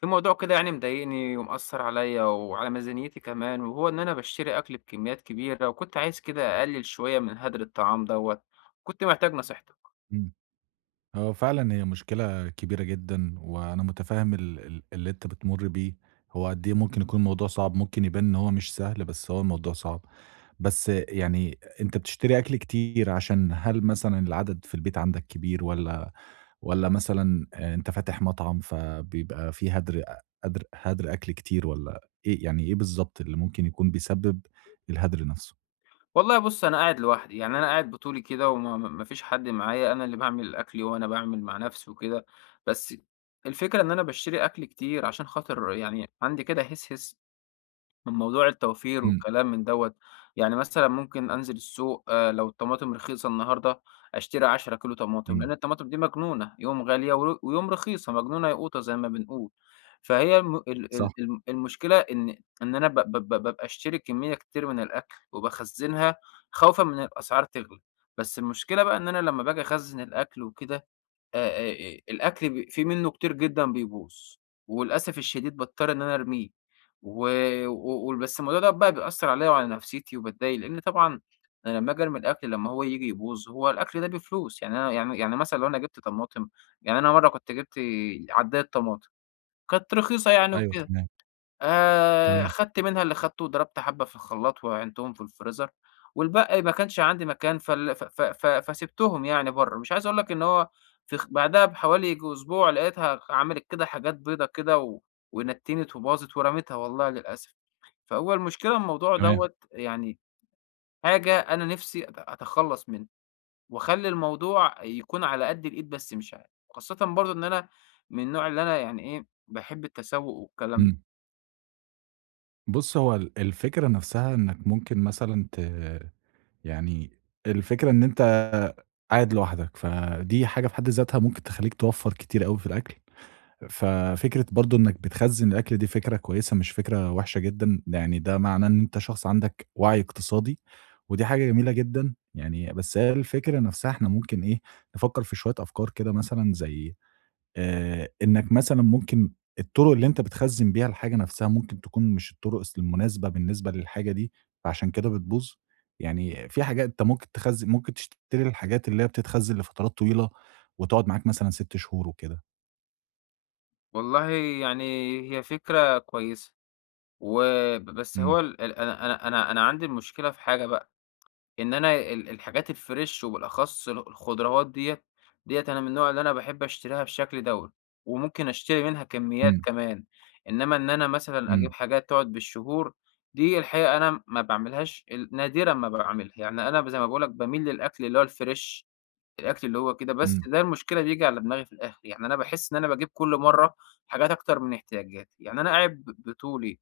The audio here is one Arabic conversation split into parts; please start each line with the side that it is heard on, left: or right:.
left: في موضوع كده يعني مضايقني ومأثر عليا وعلى ميزانيتي كمان، وهو إن أنا باشتري أكل بكميات كبيرة، وكنت عايز كده أقلل شوية من هدر الطعام دوت. كنت محتاج نصيحتك.
right: إمم. هو فعلًا هي مشكلة كبيرة جدًا، وأنا متفهم ال اللي أنت بتمُر بيه، هو قد إيه ممكن يكون الموضوع صعب، ممكن يبان إن هو مش سهل، بس هو الموضوع صعب. بس يعني أنت بتشتري أكل كتير عشان هل مثلًا العدد في البيت عندك كبير والّا مثلًا أنت فاتح مطعم فبيبقى في هدر أ هدر هدر أكل كتير والّا إيه بالضبط اللي ممكن يكون بيسبب الهدر نفسه؟
left: والله بص، أنا قاعد لوحدي، يعني أنا قاعد بطولي كده ومفيش حد معايا. أنا اللي بعمل الأكل وأنا بعمل مع نفسي وكده. بس الفكرة إن أنا بشتري أكل كتير، عشان خاطر يعني عندي كده هس هس من موضوع التوفير
right: إمم،
left: والكلام من دوّة. يعني مثلًا ممكن أنزل السوق، لو الطماطم رخيصة النهارده، أشتري 10 كيلو طماطم،
right: إمم،
left: لأن الطماطم دي مجنونة، يوم غالية ويوم رخيصة، مجنونة ياقوتة زي ما بنقول. فهي الم ال
right: صح،
left: ال الم المشكلة إن أنا ب ب ب بابقى أشتري كمية كتير من الأكل وباخزّنها خوفًا من الأسعار تغلى. بس المشكلة بقى إن أنا لمّا باجي أخزّن الأكل وكده، الأكل في منّه كتير جدًا بيبوظ، وللأسف الشديد باضطر إن أنا أرميه. و بس الموضوع دوّة بقى بيأثّر عليَّ وعلى نفسيتي وباتضايق، لإن طبعًا أنا لمّا آجي أرمي الأكل لمّا هو ييجي يبوظ، هو الأكل ده بفلوس. يعني أنا يعني مثلًا لو أنا جِبت طماطم، يعني أنا مرّة كنت جِبت عدّاية طماطم، كانت رخيصة يعني
right: أيوه
left: وكده.
right: تمام، تمام،
left: خدت منها اللي خدته وضربت حبة في الخلاط وعينتهم في الفريزر، والباقي ما كانش عندي مكان فال ف ف ف فسِبتهم يعني برّه. مش عايز أقول لك إن هو في خ بعدها بحوالي ييجي أسبوع لقيتها عملت كده حاجات بيضة كده، و ونتِّنت وباظت ورميتها والله للأسف. فهو المشكلة الموضوع
right: تمام،
left: دوّة يعني حاجة أنا نِفْسي أتخلّص منها، وأخلّي الموضوع يكون على قد الإيد، بس مش عارف. خاصةً برضه إن أنا من النوع اللي أنا يعني إيه، باحب التسوّق والكلام ده.
right: إمم. بُص، هو ال الفكرة نفسها إنك ممكن مثلًا يعني الفكرة إن أنت قاعد لوحدك، فدي حاجة في حد ذاتها ممكن تخلّيك توفّر كتير أوي في الأكل، ففكرة برضه إنك بتخزّن الأكل دي فكرة كويسة مش فكرة وحشة جدًا، يعني ده معناه إن أنت شخص عندك وعي اقتصادي، ودي حاجة جميلة جدًا يعني، بس هي الفكرة نفسها إحنا ممكن إيه، نفكّر في شوية أفكار كده مثلًا زي إنك مثلًا ممكن الطرق اللي أنت بتخزّن بيها الحاجة نفسها ممكن تكون مش الطرق المناسبة بالنسبة للحاجة دي، فعشان كده بتبوظ؟ يعني في حاجات أنت ممكن تخزّن ممكن تشتري الحاجات اللي هي بتتخزّن لفترات طويلة وتقعد معاك مثلًا 6 شهور وكده.
left: والله يعني هي فكرة كويسة، بس
right: إمم،
left: هو ال ال أنا أنا أنا أنا عندي المشكلة في حاجة بقى. إن أنا الحاجات الفريش وبالأخص الخضروات ديّة، ديّة أنا من النوع اللي أنا باحب أشتريها بالشكل دوّة، وممكن أشتري منها كميات
right: إمم،
left: كمان. إنّما إن أنا مثلًا أجيب
right: إمم،
left: حاجات تقعد بالشهور، دي الحقيقة أنا ما باعملهاش، نادرًا ما باعملها. يعني أنا زي ما باقول لك باميل للأكل اللي هو الفريش، الأكل اللي هو كده. بس
right: إمم،
left: ده المشكلة بييجي على دماغي في الآخر، يعني أنا باحس إن أنا باجيب كل مرّة حاجات أكتر من احتياجاتي. يعني أنا قاعد بطولي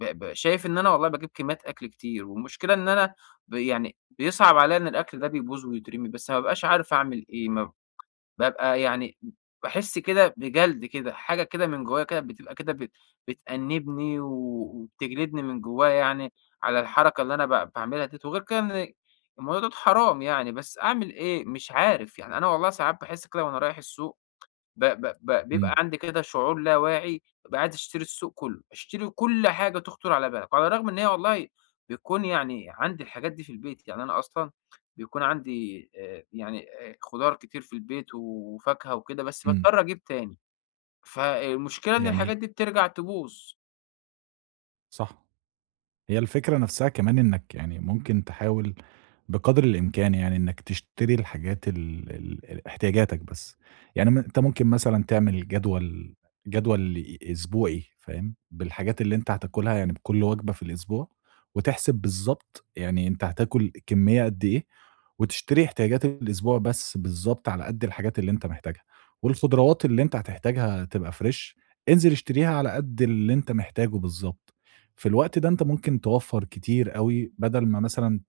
left: ب ب شايف إن أنا والله باجيب كميات أكل كتير، والمشكلة إن أنا يعني بيصعب عليّا إن الأكل ده بيبوظ ويترمي، بس ما بابقاش عارف أعمل إيه، ما بابقى يعني باحس كده بجلد كده. حاجة كده من جوايا كده بتبقى كده بتأنِّبني و وبتجلدني من جوايا، يعني على الحركة اللي أنا باعملها ديّة. وغير كده إن الموضوع دوّة حرام يعني، بس أعمل إيه؟ مش عارف. يعني أنا والله ساعات باحس كده وأنا رايح السوق ب ب ب بيبقى
right: إمم،
left: عندي كده شعور لا واعي، بابقى عايز أشتري السوق كلّه، أشتري كل حاجة تخطر على بالك. وعلى الرغم إن هي والله بيكون يعني عندي الحاجات دي في البيت، يعني أنا أصلًا بيكون عندي يعني خضار كتير في البيت وفاكهة وكده، بس
right: إمم،
left: باضطر أجيب تاني، فالمشكلة إن
right: يعني
left: الحاجات دي بترجع تبوظ.
right: صح. هي الفكرة نفسها كمان إنك يعني ممكن تحاول بقدر الإمكان يعني إنك تشتري الحاجات ال ال ال احتياجاتك بس. يعني أنت ممكن مثلًا تعمل جدول أسبوعي فاهم، بالحاجات اللي أنت هتاكلها يعني بكل وجبة في الأسبوع، وتحسب بالضبط يعني أنت هتاكل كمية قد إيه، وتشتري احتياجات الأسبوع بس بالضبط على قد الحاجات اللي أنت محتاجها، والخضروات اللي أنت هتحتاجها تبقى فريش، انزل اشتريها على قد اللي أنت محتاجه بالضبط. في الوقت ده أنت ممكن توفّر كتير أوي، بدل ما مثلًا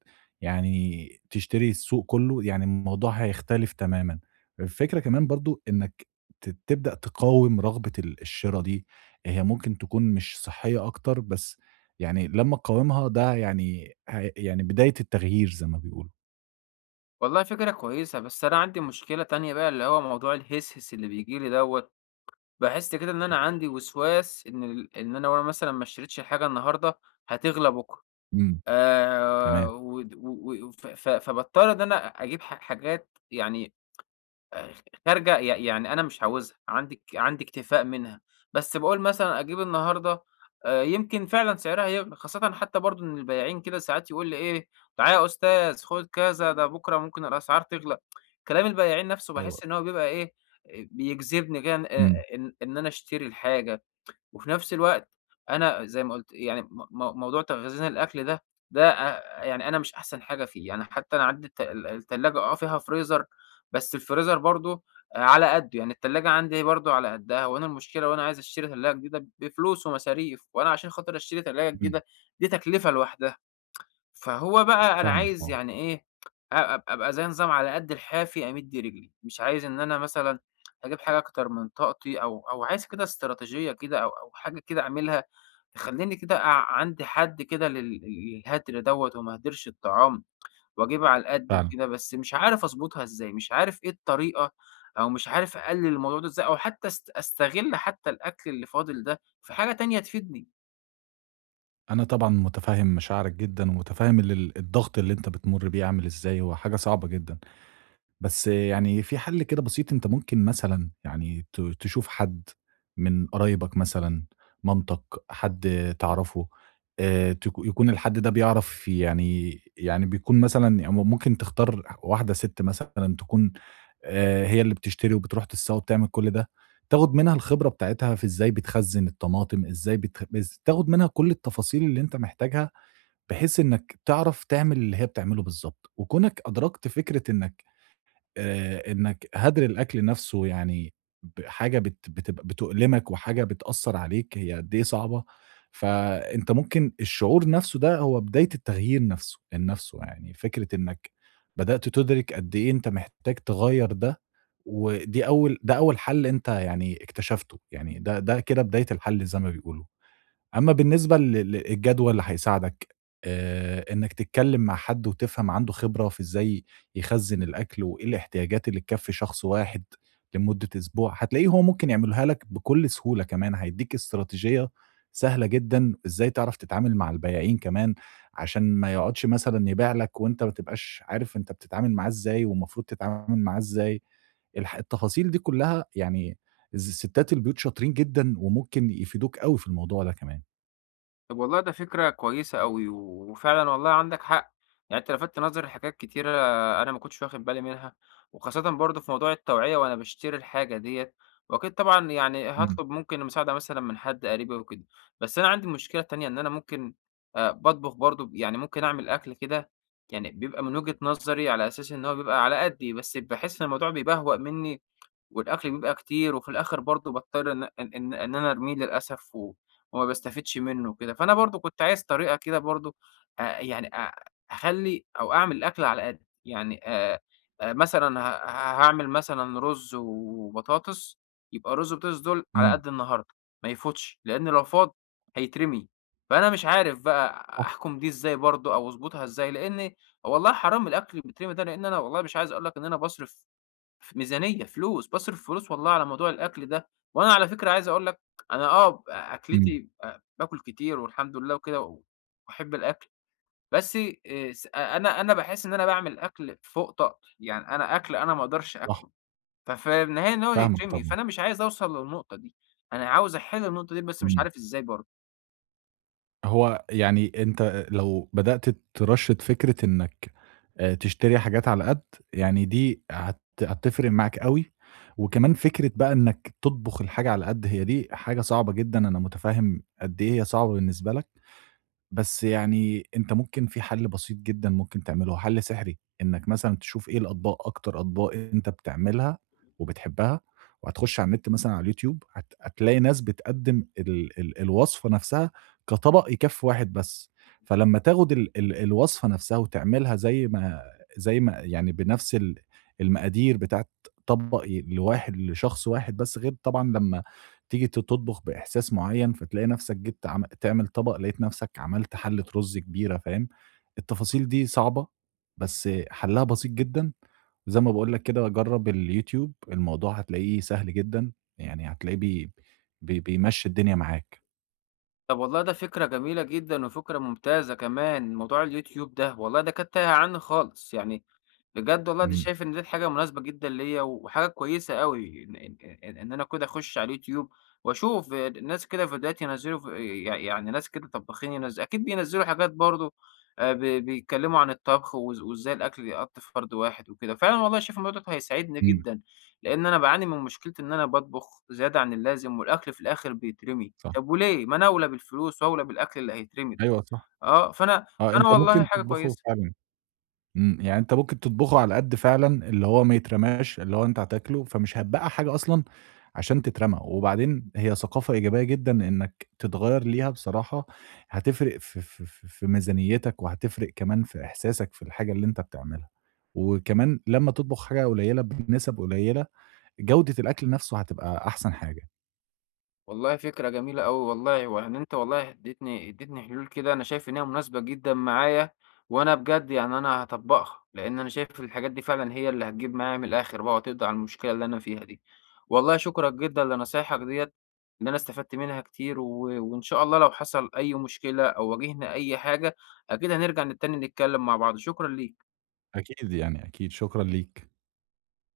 right: يعني تشتري السوق كلّه، يعني الموضوع هيختلف تمامًا. الفكرة كمان برضه إنّك تبدأ تقاوم رغبة الشِرا دي، هي ممكن تكون مش صحّية أكتر، بس يعني لمّا تقاومها ده يعني ه يعني بداية التغيير زي ما بيقولوا.
left: والله فكرة كويسة، بس أنا عندي مشكلة تانية بقى اللي هو موضوع الهسهس اللي بييجي لي دوّة. باحس كده إن أنا عندي وسواس، إن إن أنا لو أنا مثلًا ما اشتريتش الحاجة النهارده هتغلى بُكرة.
right: إمم، تمام.
left: ود و و ف ف فباضطر إن أنا أجيب حاجات يعني آآ خارجة، يعني أنا مش عاوزها، عندي اكتفاء منها. بس باقول مثلًا أجيب النهارده، يمكن فعلًا سعرها يغلى. خاصةً حتى برضه إن البياعين كده ساعات يقول لي إيه: "تعالَ يا أستاذ خُد كذا، ده بُكرة ممكن الأسعار تغلى." كلام البياعين نَفْسه
right: أيوه،
left: باحس إن هو بيبقى إيه، بيجذبني كده إن
right: إمم،
left: أنا أشتري الحاجة. وفي نفس الوقت أنا زي ما قُلت، يعني م مو موضوع تخزين الأكل ده، ده يعني أنا مش أحسن حاجة فيه، يعني حتى أنا عندي التلاجة آه فيها freezer، بس الfreezer برضه على قدّه، يعني التلاجة عندي برضه على قدّها. وأنا المشكلة وأنا عايز أشتري تلاجة جديدة بفلوس ومصاريف، وأنا عشان خاطر أشتري تلاجة
right: إمم،
left: جديدة دي تكلفة لوحدها. فهو بقى أنا
right: فاهمك
left: عايز
right: طبعًا،
left: يعني إيه، أ أب أبقى زي نظام على قد الحافي أمِد رجلي. مش عايز إن أنا مثلًا أجيب حاجة أكتر من طاقتي، أو أو عايز كده استراتيجية كده أو أو حاجة كده أعملها تخلّيني كده عندي حد كده للهدر دوّة، وما أهدرش الطعام وأجيبها على القد
right: فعلًا.
left: وكده. بس مش عارف أضبطها إزاي، مش عارف إيه الطريقة، أو مش عارف أقلِّل الموضوع ده إزاي، أو حتى أستغِل حتى الأكل اللي فاضل ده في حاجة تانية تفيدني.
right: أنا طبعًا مُتفهِّم مشاعرك جدًا ومُتفهِّم الضغط اللي أنت بتمُر بيه عامل إزاي، هو حاجة صعبة جدًا. بس يعني في حل كده بسيط أنت ممكن مثلًا يعني تشوف حد من قرايبك مثلًا، مامتك، حد تعرفه، يكون الحد ده بيعرف في يعني بيكون مثلًا يعني ممكن تختار واحدة ست مثلًا تكون هي اللي بتشتري وبتروح تسّاق وبتعمل كل ده، تاخد منها الخبرة بتاعتها في إزاي بتخزّن الطماطم، إزاي بتخ بز تاخد منها كل التفاصيل اللي أنت محتاجها، بحيث إنك تعرف تعمل اللي هي بتعمله بالضبط، وكونك أدركت فكرة إنك إنّك هدر الأكل نَفْسه يعني حاجة بتبقى بتؤلمك وحاجة بتأثّر عليك، هي قد إيه صعبة، فأنت ممكن الشعور نَفْسه ده هو بداية التغيير نَفْسه لنَفْسه، يعني فكرة إنّك بدأت تُدرِك قد إيه أنت محتاج تغيّر ده، ودي أول ده أول حَل أنت يعني اكتشفته، يعني ده ده كده بداية الحَل زي ما بيقولوا. أمّا بالنسبة للجدول اللي هيساعدك إنك تتكلّم مع حد وتفهم عنده خبرة في إزاي يخزّن الأكل وإيه الاحتياجات اللي تكفّي شخص واحد لمدة أسبوع، هتلاقيه هو ممكن يعملها لك بكل سهولة كمان، هيدّيك استراتيجية سهلة جدًا إزاي تعرف تتعامل مع البياعين كمان، عشان ما يقعدش مثلًا يبيع لك وأنت ما تبقاش عارف أنت بتتعامل معاه إزاي والمفروض تتعامل معاه إزاي، التفاصيل دي كلّها يعني ستّات البيوت شاطرين جدًا وممكن يفيدوك أوي في الموضوع ده كمان.
left: طب والله ده فكرة كويسة أوي، وفعلًا والله عندك حق. يعني أنت لفتت نظري لحاجات كتيرة أنا ما كنتش واخد بالي منها، وخاصةً برضه في موضوع التوعية وأنا باشتري الحاجة ديّة، وأكيد طبعًا يعني
right: إمم،
left: هاطلب ممكن مساعدة مثلًا من حد قريبي وكده. بس أنا عندي مشكلة تانية، إن أنا ممكن باطبخ برضه يعني ممكن أعمل أكل كده، يعني بيبقى من وجهة نظري على أساس إن هو بيبقى على قدي، بس باحس إن الموضوع بيبهوأ مني والأكل بيبقى كتير. وفي الآخر برضه باضطر إن أنا أرميه للأسف، و وما باستفيدش منه وكده. فأنا برضه كنت عايز طريقة كده برضه، يعني أخلّي أو أعمل الأكل على قدّي. يعني مثلًا هاعمل مثلًا رُز وبطاطس، يبقى الرُز والبطاطس دول على
right: إمم،
left: قد النهارده، ما يفوتش، لإن لو فاض هيترمي. فأنا مش عارف بقى
right: صح،
left: أحكُم دي إزاي برضه أو أضبطها إزاي، لإن والله حرام الأكل اللي بيترمي ده. لإن أنا والله مش عايز أقول لك إن أنا باصرف ميزانية، فلوس، باصرف فلوس والله على موضوع الأكل ده. وأنا على فكرة عايز أقول لك، أنا آه
right: إمم،
left: أكلتي، باكل كتير والحمد لله وكده، وباحب الأكل. بس س أنا أنا باحس إن أنا باعمل أكل فوق طاقتي. يعني أنا أكل أنا ما أقدرش
right: صح،
left: آكله، ففي النهاية إن هو
right: فاهمك
left: يترمي،
right: طبعًا،
left: فأنا مش عايز أوصل للنقطة دي. أنا عاوز أحل النقطة دي بس مش
right: إمم،
left: عارف إزاي برضه.
right: هو يعني أنت لو بدأت ترشّد فكرة إنك تشتري حاجات على قد، يعني دي هتفرق معاك أوي، وكمان فكرة بقى إنك تطبخ الحاجة على قد، هي دي حاجة صعبة جدًا، أنا متفهم قد إيه هي صعبة بالنسبة لك. بس يعني أنت ممكن في حل بسيط جدًا ممكن تعمله، هو حل سحري، إنك مثلًا تشوف إيه الأطباق أكتر أطباق أنت بتعملها وبتحبها، وهتخش على النت مثلًا على اليوتيوب هتلاقي ناس بتقدّم ال الوصفة نفسها كطبق يكفّي واحد بس، فلمّا تاخد ال ال الوصفة نفسها وتعملها زي ما يعني بنفس المقادير بتاعة طبق ي لواحد لشخص واحد بس، غير طبعًا لمّا تيجي تطبخ بإحساس معيّن، فتلاقي نَفْسك جِبت عم تعمل طبق، لقيت نَفْسك عملت حَلّة رُز كبيرة، فاهم؟ التفاصيل دي صعبة، بس حَلّها بسيط جدًا، وزي ما باقول لك كده جرّب اليوتيوب، الموضوع هتلاقيه سهل جدًا، يعني هتلاقيه بي بي بيمشّي الدنيا معاك.
left: طب والله ده فكرة جميلة جدًا وفكرة ممتازة كمان، موضوع اليوتيوب ده، والله ده كانت تايهة عني خالص. يعني بجد والله دي
right: إمم،
left: شايف إن ديّة حاجة مناسبة جدًا ليّا، وحاجة كويسة أوي إن أنا كده أخش على اليوتيوب وأشوف ناس كده فيديوهات ينزّلوا، ف يع يعني ناس كده طباخين، أكيد بينزّلوا حاجات برضه، بيتكلّموا عن الطبخ وإزاي الأكل يتقَط في فرد واحد وكده. فعلًا والله شايف الموضوع دوّة هيساعدني
right: إمم،
left: جدًا، لإن أنا باعاني من مشكلة، إن أنا باطبخ زيادة عن اللازم والأكل في الآخر بيترمي.
right: صح.
left: طب وليه؟ ما أنا أولى بالفلوس وأولى بالأكل اللي هيترمي ده.
right: أيوه صح،
left: آه، فأنا
right: آه،
left: فأنا
right: أنت
left: والله
right: ممكن
left: حاجة
right: تطبخه
left: كويسة.
right: فعلًا. إمم، يعني أنت ممكن تطبخه على قد فعلًا اللي هو ما يترماش، اللي هو أنت هتاكله، فمش هتبقّع حاجة أصلًا عشان تترمى، وبعدين هي ثقافة إيجابية جدًا إنّك تتغيّر ليها بصراحة، هتفرق في ميزانيتك، وهتفرق كمان في إحساسك في الحاجة اللي أنت بتعملها، وكمان لمّا تطبخ حاجة قليّلة بنسب قليّلة، جودة الأكل نَفْسه هتبقى أحسن حاجة.
left: والله فكرة جميلة أوي والله. ويعني أنت والله اديتني حلول كده أنا شايف إن هي مناسبة جدًا معايا، وأنا بجد يعني أنا هاطبّقها، لإن أنا شايف الحاجات دي فعلًا هي اللي هتجيب معايا من الآخر بقى وتقضي على المشكلة اللي أنا فيها دي. والله شكرًا جدًا لنصايحك ديّة، إن أنا استفدت منها كتير، وإن شاء الله لو حصل أي مشكلة أو واجهنا أي حاجة، أكيد هنرجع تاني نتكلم مع بعض. شكرًا ليك.
right: أكيد يعني، أكيد، شكرًا ليك.